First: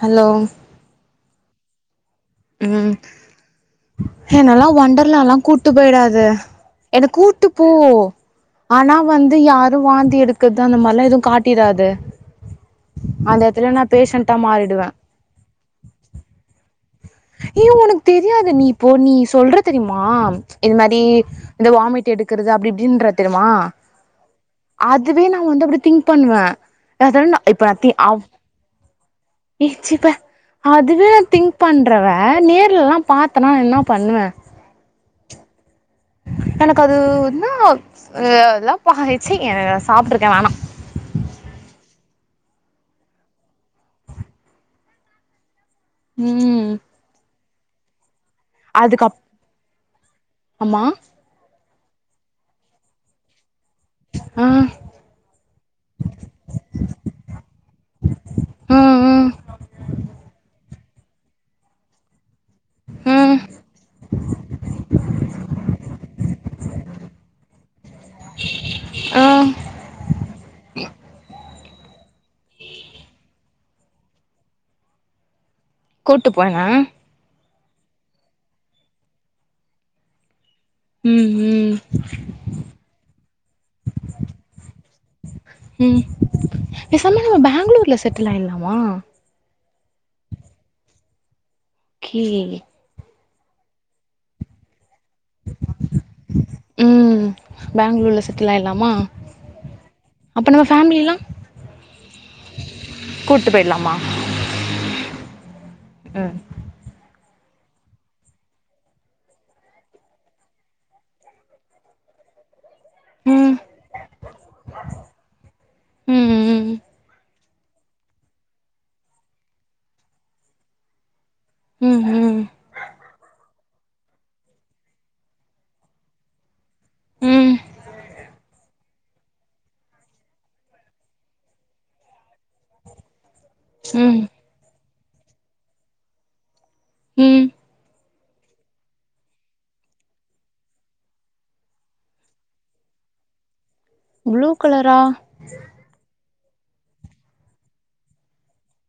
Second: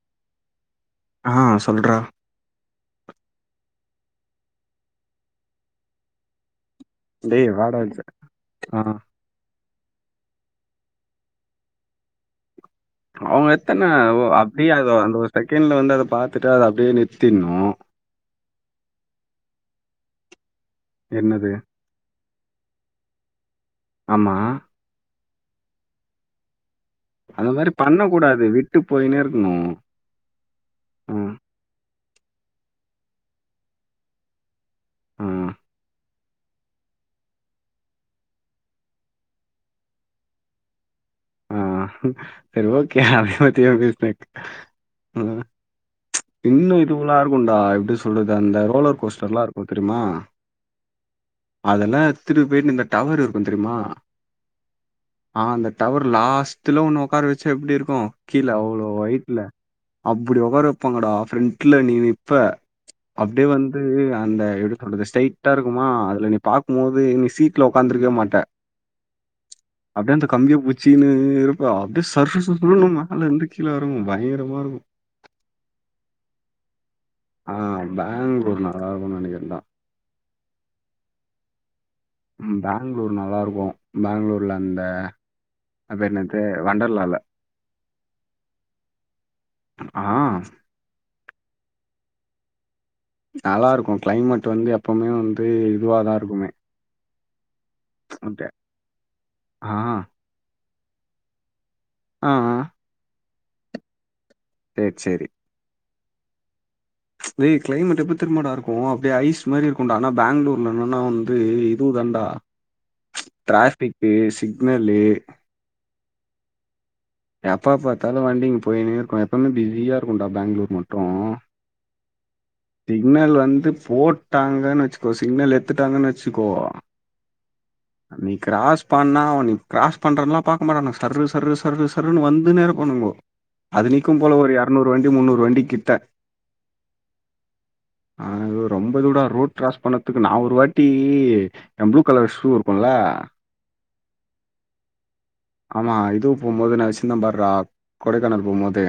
Hello ஆ சொல்றா ம் என்னல்லா ஒண்டர்லால்லா கூட்டு போய்டாத என கூட்டு டேய் போ வாடா இங்க ஆ ஆனா வந்து யார் வாந்தி எடுக்கறது அந்த மாரிலா எதுவும் காட்டிறாத அவங்க எத்தன அப்டியே மாறிடுவே அந்த ஒரு செகண்ட்ல வந்து அத பாத்துட்டு அத அப்டியே ஏ நிற்த்திர்னு உனக்கு தெரியாது நீ இப்போ நீ சொல்ற தெரியிமா இது மாரி என்னது? இந்த வாமிட் எடுக்றது அப்டி இப்டின்ற தெரிமா ஆமா அதுவே நா வந்து அப்டே திங்க் பண்ணுவே ஏத நா அந்த இப்ப மாரி தி அவ் பண்ணக்கூடாது. விட்டு போயின்னே இருக்கணும். ஏ சீ பே அதுவே நா ம், திங்க் பண்றவ நேர்லல்லாபாத்தனா என்ன பண்ணுவே ம் எனக்கு அது என்னா எல்லா சீ சாப்ட்டுருக்கே வேணா ஆ செரி ஓகே அத பத்தி ஏ பேசினிக் ம் இன்னு இதுவல்லா இருக்குடா எப்டி சொல்றது அந்த ரோலர் அதுக்கப் கோஸ்டர்ல்லா இருக்கு தெரிமா ஆமா அதெல்லா எத்துனுபோயி இந்த டவர் இருக்கும் தெரிமா ஆ ஆ அந்த டவர் லாஸ்ட்ல ஒண்ண ஒக்கார வெச்சா எப்டி இருக்கும் கீழ ஆ அவ்ளோ ஆ ஹயிட்ல அப்டி ஒகார வெப்பாங்கடா ஃப்ரெண்ட்ல நீ நிப்ப ஆ அப்டிடே வந்து அந்த எப்டி சொல்றது ஸ்டைட்டா இருக்குமா அதுல நீ பாக்கு போது நீ சீட் ல ஒகாந்துருக்க மாட்ட ஆ அப்டியே அந்த கம்பிய புச் சீனு இருக்கும் அப்டியே சர் சர்ன்னு மேல இருந்து கீழ இறங்கும் பயங்கரமா இருக்கு கூட்டு போங்க ஆ பேங்ளூர் நல்லா இருக்குனு நெனைக்கிறந்தான் ம் ம் பேங்ளூர் நல்லா இருக்கு பேங்ளூர்ல அந்த அது ம் பேர் என்னது? வொண்டர்லால. பேசாம நம்ம பேங்ளூர்ல செட்டில் ஆயிட்லாமா ஆ கீீ நல்லாருக்கும் கிளைமேட் வந்து எப்பவுமே வந்து இதுவாதா இருக்குமே ம் பேங்ளூர்ல ஓகே. செட்டில் ஆயிலாமா ஆ, அப்போ நம்ம ஃபேமிலி எல்லா ஆ கூட்டு போயிட்லம்மா செர் செரி ம் டேய் கிளைமேட் எப்டி தெரிமாட இருக்கும் அப்டியே ஐஸ் மாரி இருக்கும்டா ஆனா பெங்களூர்ல என்னன்னா வந்து இது தா டா ம் டிராபிக்கு சிக்னல்லு ம் ம் எப்பா பாத்தாலும் வண்டிங்க போய்னே இருக்கோ எப்வுமே பிஸியாக இருக்கும் டா பெங்களூர் மட்டும் ம் சிக்னல் வந்து போட் ட்டங்கன்னு வெச்சுக்கோ சிகனல் எத்துட்டாங்கன்னு வெச்சுக்கோ ம் ம் நீ க்கிரஸ் நிப்பான அவன் கிரஸ் பண்றேன்லாம் பாக்க மாட்டானு சரு சர்ரு சர்ரு சர்ருன்ன வந்துனே இருப்பாணுங்கோ அது ம் நீக்கும் போல ஒரு எறநூறு வண்டி முன்னூறு வண்டி கிட்ட ம் அ ரொம்ப தூட ரோட் க்கிராஸ் பண்ணறதுக்கு நா ஒரு வாட்டி எ ப்ளு கலர் ஷூ இருக்குல்ல ப்ளூ கலரா ஆமா இதுவு போம் போது நா வச்சிந்த பார்றா கொடைக்கானல் போம் போது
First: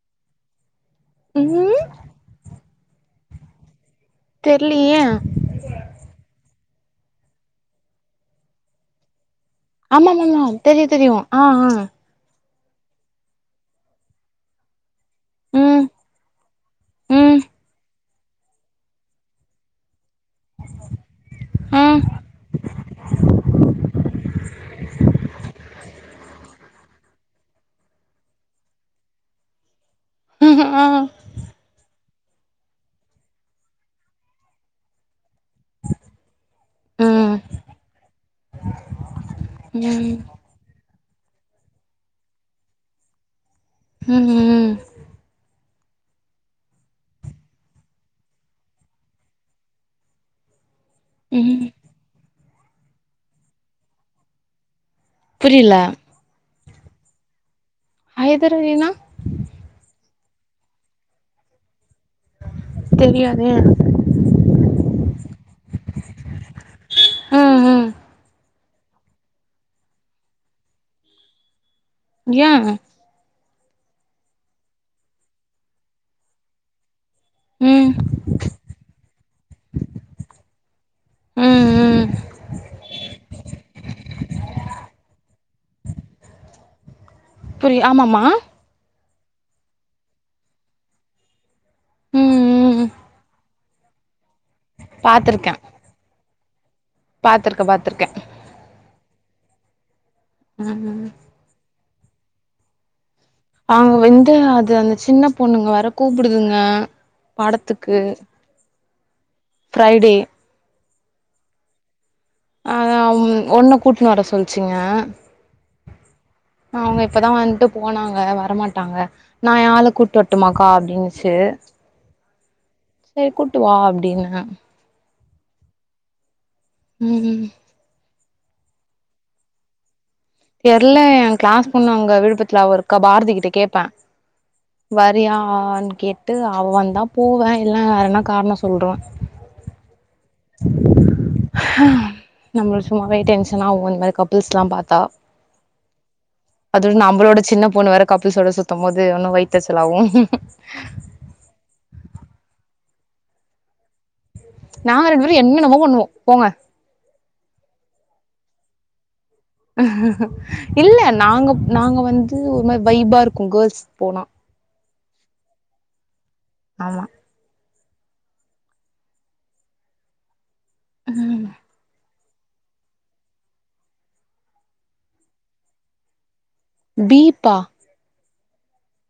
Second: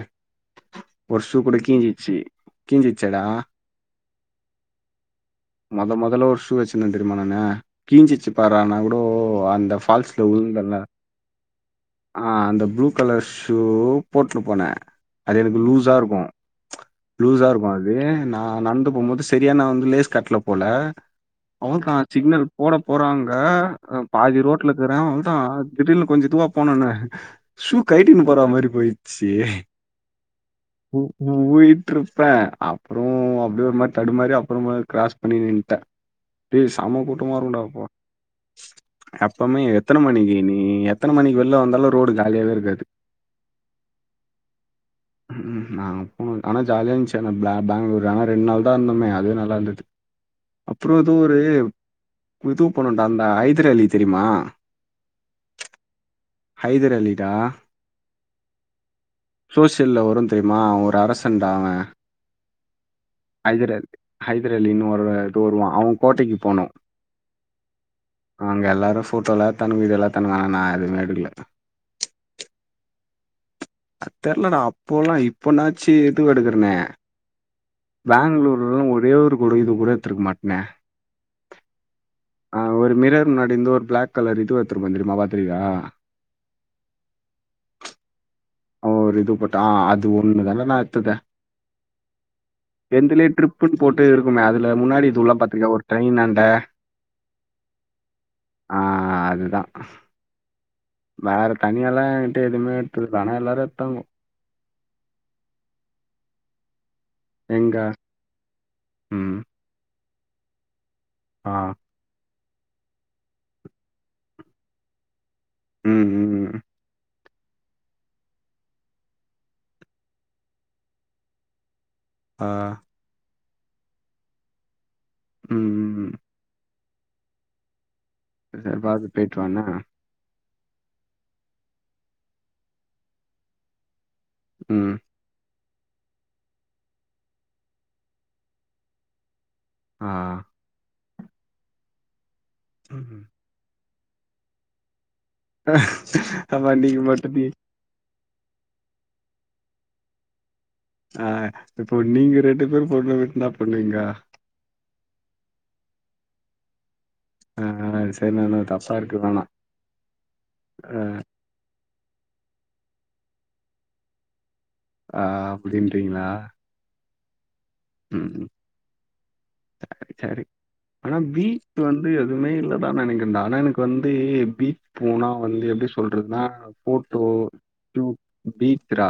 ஒரு ஷு கூட ம் கிஞ்சிச்சி கிஞ்சிச்சேடா தெர்லியே மொத மொதல்ல ஒரு ஷூ வச்சிருந்த தெரியுமா நானு கிஞ்சிச்சு பார்றா நா கூடோ அந்த ஃபால்ஸ்ல ஆமாமாமா விழுந்தேன்ல, தெரியு தெரியு ஆ ஆ ஆ அந்த ப்ளூ கலர் ஷூ போட்டுனு போன அது எனக்கு ம் லூஸா இருக்கு ம் லூஸா இருக்கும் அது நா நடந்து போம்போது செரியா நா வந்து லேஸ் கட்ல போல அவ்ள ஆ தா சிக்னல் போட போறாங்க ஆ பாதி ரோட்ல இக்கிற அவ்ள தா திடீர்னு கொஞ்ச இதுவா போனோன்னே ஷூ கயிட்டின்னு போற மாரி போயிடுச்சி ம் ஹு ஆ உயிட்ருப்ப அப்புறோ அப்டியே ஒரு மாரி தடுமாறி அப்புறமேலு கிராஸ் பண்ணி நின்னுட்ட டேய் சம ம் கூட்டமா இருக்குன்டா அப்பா எப்பமே எத்தனை ம் மணிக்கி நீ நீ எத்தன மணிக்கு வெள்ல வந்தாலு ரோடு காலியாவே இருக்காது ம் ம் ம்ஹு நா ப்ப ஆனா ஜாலியா இருந்துச்ச அந்த பே பேங்களூர் ஆனா ரெண்டு நாள் தா இருந்தோமே அதே நல்லா இருந்துது அப்புறோ எதோ ம் ஒருபுது படோ தாண்டா ஹைதர் அலி தெரியுமா புரியில ஹதர் அலிடா ஐதர் அலினா சோசியல்ல வரு தெரியுமா ஒரு அரசன்டா அவ தெரியாதே ஐதர் அலி ஹைதர் அலின்னு ஒரு இது வருவா அவ கோட்டைக்கு போனோ ம் ம் அங்க எல்லாரு ஃபோட்டோல்லா எடுத்தானுங்க வீடியோல்லா எடுத்தானுங்க நா எதுமே எடுக்கல ஏ தெர்லடா அப்போல்லா இப்பனாச்சி இது எடுக்குறேனே ம் பேங்களூர்லு ஒரே ஒரு கூடோ இது கூடோ எத்துருக்க மாட்னே ம் ம் ஆ ஒரு மிரர் முன்னாடிந்து ஒரு பிளாக் கலர் இது எத்துருப்ப தெரியுமா பாத்துருக்கியா புரிய ஆமாமா ஒர் இது போட்டோ ஆ அது ஒண்ணு தா நா எத்தது ம் ம் என்துலே டிரிப் புன் போட்டு இருக்குமே அதுல முன்னாடி இது உள்ள பாத்துருக்கே பாத்துருக்கியா ஒரு ட்ரெயினாண்ட பாத்துருக்கே பாத்துருக்கே ஆ அதுதா ம் வேற தனியால்லா என்ணட்ட எதுமே எடுத்ததுல்ல ஆனா எல்லா அங்க வந்து அது அந்த சின்ன பொண்ணுங்க வேற கூப்புடுதுங்க எங்க படத்துக்கு ம் ஐ டி ஆ ஆஹ ஒன்ன கூட்டுன்னு வர சொல்லிச்சிங்க ம் ம். ம். அவுங்க இப்பதா வந்ட்டு போனாங்க வரமாட்டாங்க நான் யளை கூட்டு வட்டுமாக்கா அப்படின்னுச்சு ஆ சேரி கூப்டுவா அப்டின்ன ம் ம் ம் ம் ம் சேர் பார்த்து போயிட்டு வானா தெர்ல எயேகிளாஸ் பொண்ணு அங்க விழுப்புரத்துல அவே இருக்க பாரதி கிட்ட கேடப்பே ம். வர் வரியான்னு கேட்டு அவ வந்தா போவே இல்லன வேற என்னா காரணோ சொல்றுவே ஆ நம்மளுக்கு சும்மாவே ம். டென்ஷன் ஆகு இந்த மாரி கப்புள்ஸ் எல்லா பாத்தா ஆமா நீங்க மட்டு நீ பொணு வேற கப்பிள்ஸ் சோட சுத்தும் போது உன்னு வயித்தெர்ச்சலாவு ஆ இப்போ நீங்க ரெண்டு பேரு போனா மட்டு இன்னா பண்ணுவீங்க நாங்க ரெண்டு பேரு என்னென்னவோ பண்ணுவோ போங்க ஆ சேரி நானு தப்பா இருக்க வேணா இல்ல நாங்க நாங்க வந்து ஒரு மாரி வைப்பா இருக்கு கேர்ள்ஸ் போனா ஆ அப்டின்றீங்ளா ஆமா ம் சேரி சேரி பீச் வந்து எதுவுமே இல்லதான் நெனைக்கேடா ஆனா எனக்கு வந்து பீச் போனா வந்து எப்டி சொல்றதுன்னா ஃபோட்டோ பீப்பா டூ பீத்ரா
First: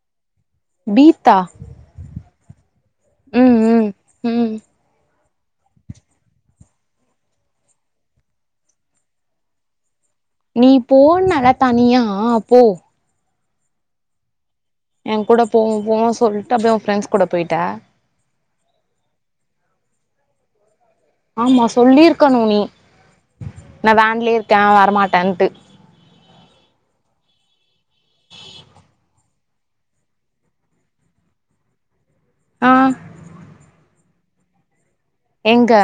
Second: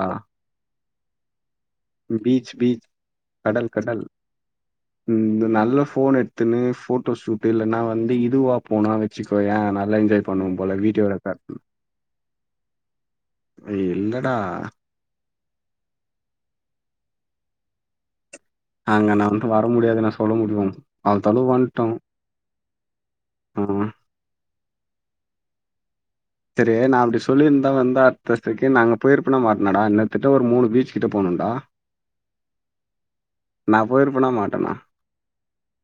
பீத்தா பீச் பீச் ம் கடல் ம் கடல் ம் இந்த நல்ல ஃபோன் எடுத்துன்னு ஃபோட்டோ ஷூட் இல்லன்னா வந்து இதுவா போனா வெச்சிக்கோயே நல்லா என்ஜாய் பண்ணுவோம் நீ போல வீடியோ ரெக்கார்ட் போனல்ல தனியா போ ஏ இல்லடா ஏ கூட போனு போனூ சொல்லிட்டு அப்டியே உ ஃப்ரெண்ட்ஸ் கூட போய்டிட்டா அங்க நா வந்து வர முடியாதுன்னா சொல்ல முடியு ஆமா சொல்லி இருக்கனும் நீ ஆ நா வேன்லயே இருக்கே வரமாட்டேன்ட்டு செரியே நா அப்டி சொல்லிருந்தா வந்தா அடுத்த செகண்ட் நாங்க போயிருப்ப கமாட்னாடா என்ன கட்டத்தட்ட ஒரு மூனு பீச் கிட்ட போனும்டா ஆ நா போயிருப்பேனா மாட்டேனா எங்க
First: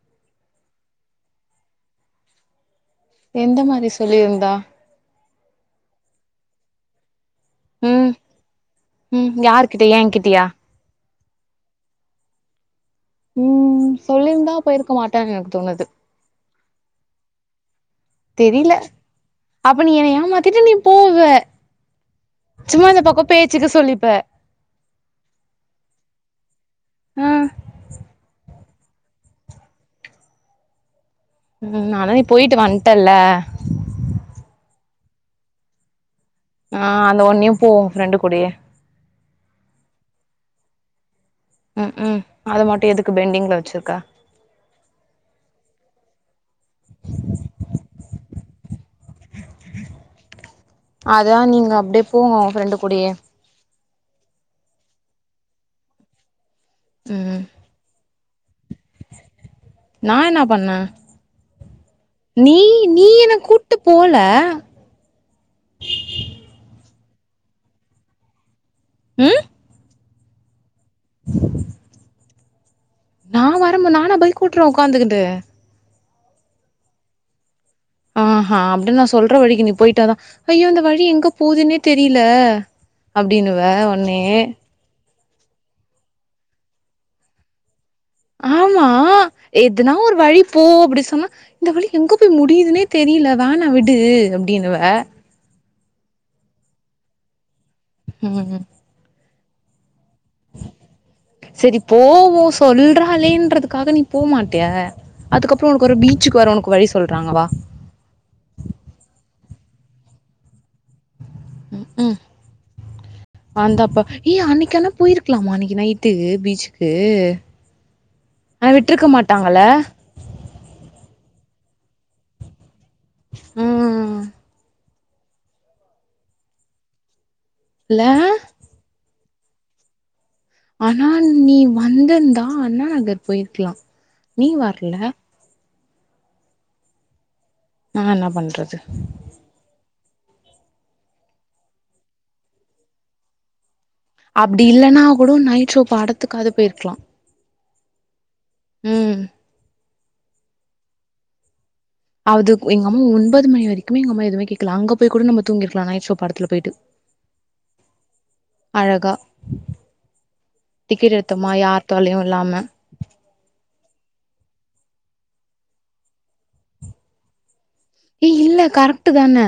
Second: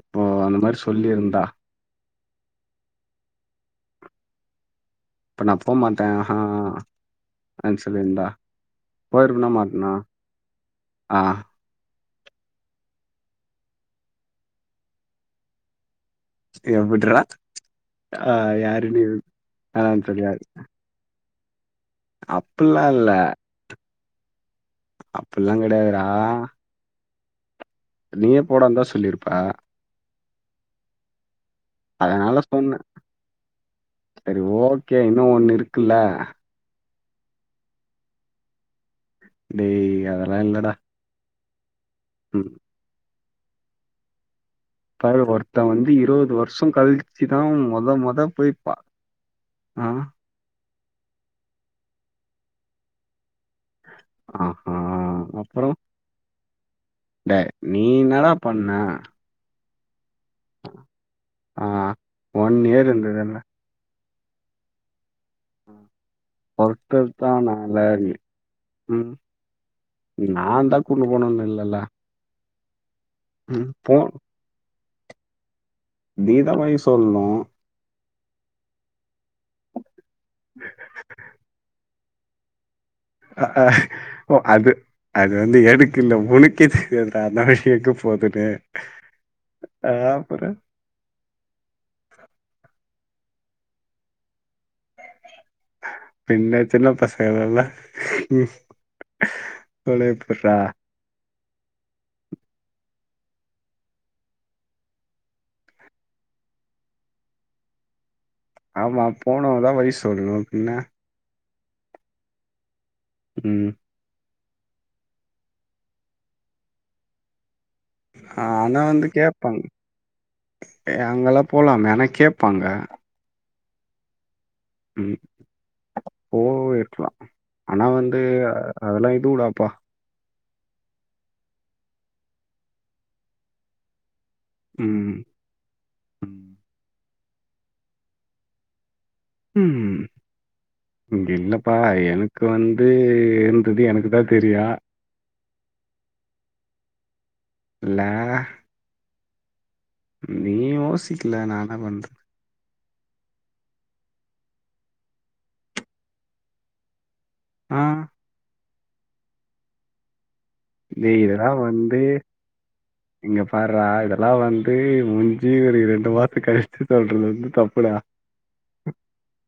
இப்போ அந்த மாரி சொல்லி இருந்தா எந்த மாரி சொல்லி இருந்தா இப்ப நா போமாட்டே ஆஹா அ சொல்லி ம் இருந்தா ம் போயிருப்பேனா யார்கிட்ட மாட்டனா ஏங்கிட்டயா ஆ ம் சொல்லிருந்தா போயிருக்க மாட்ட எனக்கு தோனுது எப்புட்றா ஆ தெரில யாரு நீ அப்ப நீ வேணான் என்ன சொல்லிராத ஏமாத்திட்டு நீ போவ சும்மா இந்த இல்ல பக்கோ பேச்சிக்கு சொல்லிப்பே அப்பில்லா கெடையாதுறா ஆ நீயே போடாந்தா சொல்லிருப்ப ம் அதா நீ அதனால போயிட்டு சொன்னே வன்ட்டேல்ல சரி ஓகே இன்னு ஒன்னு இருக்குல்ல ஆ அந்த ஒன்னுயு போ ஒ ஃப்ரெண்டு கூடே டேய் அதெல்லா இல்லடா ம்க்கூம் ம் அத மட்டு எதுக்கு பெண்டிங்ல வச்சிர்க்க டேய் ஒருத்தன் வந்து இருவது வருஷ கழிச்சுதா தொத மொத போய் பா ஆ அதா நீங்க அப்டியே போங்க ஒங்க ஃப்ரெண்டு கூடயே ஆஹூ அப்றோ ம் டேய் நீ என்னடா பன்ன நா என்ன பன்ன ஆ நீ இயர் நீ என்ன இருந்ததுல்ல. கூ ட்டு போல ஒருத்தத்தா நல்லா இரு ம் நாந்தா கூட்டு போனுனு இல்லல்ல நா ம். வரம்போ போ நானா பைக் ஓட்ற ஒக்காந்துகிட்டு நீதா வழி சொல்னூ ஆஹ அப்டி நா சொல்ற வழிக்கு நீ போயிட்டாதா ஐயோ இந்த வழி எங்க போதுன்னே தெரியில அ அப்டின்னுவ அ ஒன்னே ஓ அது அது வந்து எனக்கு இல்ல ஒனக்கே தெரியாதா நா எங்க போ ஆமா எதுனா ஒரு வழி அப்புறம் போ அப்டி சொன்னா இந்த வழி எங்க போய் முடியுதுன்னே தெரில வேணா விடு அப்டின்னுவ பின்ன ஜின்ன பசங்கல இல்ல ம் இப் [unintelligible] சரி போவோ சொல்றாளேன்றதுக்காக நீ போமாட்டேயா அதுக்கப்றோ ஒன்க்கு ஒரு பீச்சுக்கு வர ஒன்க்கு வழி சொல்றாங்கவா ஆமா போனவதா வழி சொல்னூ பின்ன ம்கூ ம். வந்தப்ப ஏய் அன்னைக்கு ஆனா போயிர்க்கலாமா அன்னைக்கி நைட்டு பீச்க்கு ஆ விட்ருக்க மாட்டாங்கள ஏ அங்கெல்லா போலாம ஆனா கேப்பாங்க ம்ம் ம் போவீர்க்லா ஆனா இல்ல வந்து அதெல்லா இதுவுடாப்பா ஆனா நீ வந்துர்ந்தா அண்ணா நகர் போயிர்க்லா நீ வர்ல ம். ம். நா என்னா பன்றது ம் இல்லப்பா எனக்கு வந்து எனக்கு தான் அப்டி தெரியும். இல்லனா கூட நைட் ஷோ படத்துக்காது போயிர்க்லாம் இல்ல ம் நீ யோசிக்கல நா என்ன பன்ற அது எங்கம்மா ஒன்பது மணி வரைக்குமே எங்கம்மா எதமே கேக்ல அங்க போயி கூட நம்ம தூங்கிர்க்லா நைட் ஷோ படத்துல போய்ட்டு ஆ அழகா டிக்கெட் டேய் எடுத்தோமா இதெல்லாம் யார் வந்து தொல்லயூ இல்லாம இங்க பார்றா இதெல்லா வந்து முஞ்சி ஒரு ரெண்டு மாச கழிச்சு சொல்றது வந்து தப்புடா ஏ இல்ல கரெக்ட்டு தான்ன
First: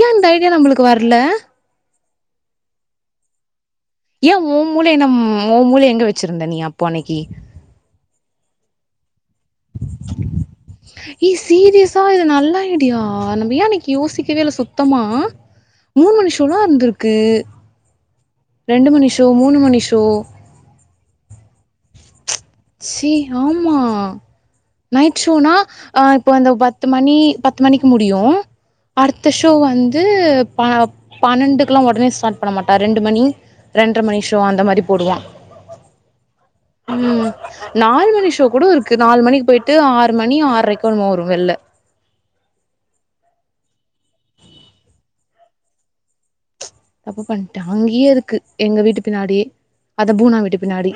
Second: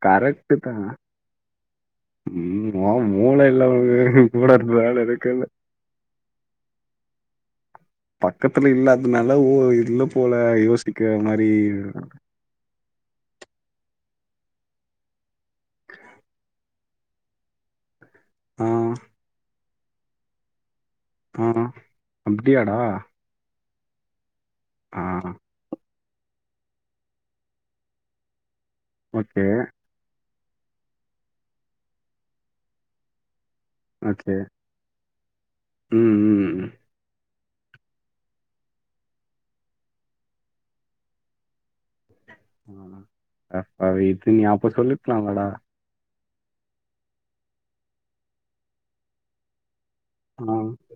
ய இந்த ஐடியா நம்மளுக்கு வர்ல உம் ஆ மூள இல்ல ஒனக்கு ஏன் ஓ மூளை என்ன மு ஓ மூளைய எங்க வச்சிருந்த நீ அப்போ அன்னைக்கி பக்கத்துல இல்லாதுனால ஓ இல்ல போல யோ எ சீரியஸா இது நல்லா இ த்தியா நம்பளா இன்னைக்கு யோசிக்கவே இல்ல சுத்தமா மூணு மணிஷோலா இருந்திருக்கு ஆ, ரெண்டு மணி ஷோ மூணு மணிஷோ ஆ அப்டியாடா சி ஆமா நைட் ஷோனா அ இப்போ அந்த பத்து மணி பத்து மணிக்கு முடியு அடுத்த ஓகே. ஷோ வந் து பன்னெண்டுக்கெல்லா ஒடனே ஸ்டார்ட் பண்ண மாட்டா ரெண்டு மணி ரெண்ர மணி ஓகே. ஷோ அந்த மாரி போடுவா ம், ம், ம் நாலு மணி ஷோ கூட இருக்கு நாலு மணிக்கு போயிட்டு ஆறு மணி ஆறரைக்கோ என்னமோ வரு வெள்ல அ அ இது நீ அப்ப சொல்லிக்கலா மேடா தப்பு பண்ட்ட அங்கேயே இருக்கு எங்க வீட்டு பின்னாடி புவனா ஆ, வீட்டு பின்னாடி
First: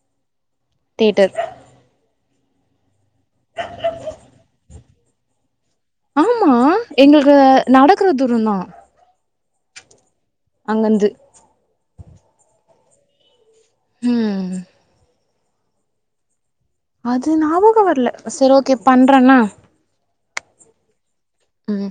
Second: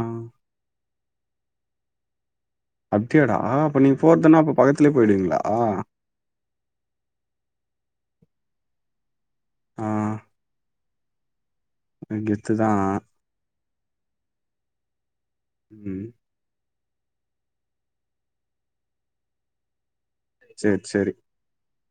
ஆ. தியேட்டர் அப்டியாடா அப்ப நீங்க போறதுன்னா அப்ப பக்கத்துலேயே போய்டுவிங்களா ஆமா எங்களுக்கு நடக்கற தூர தா அ அங்கந்து கெத்துதா ம் ம் அது ஞாபகோ வர்ல சரி ஓகே பண்றன்ன சரி சரி ம்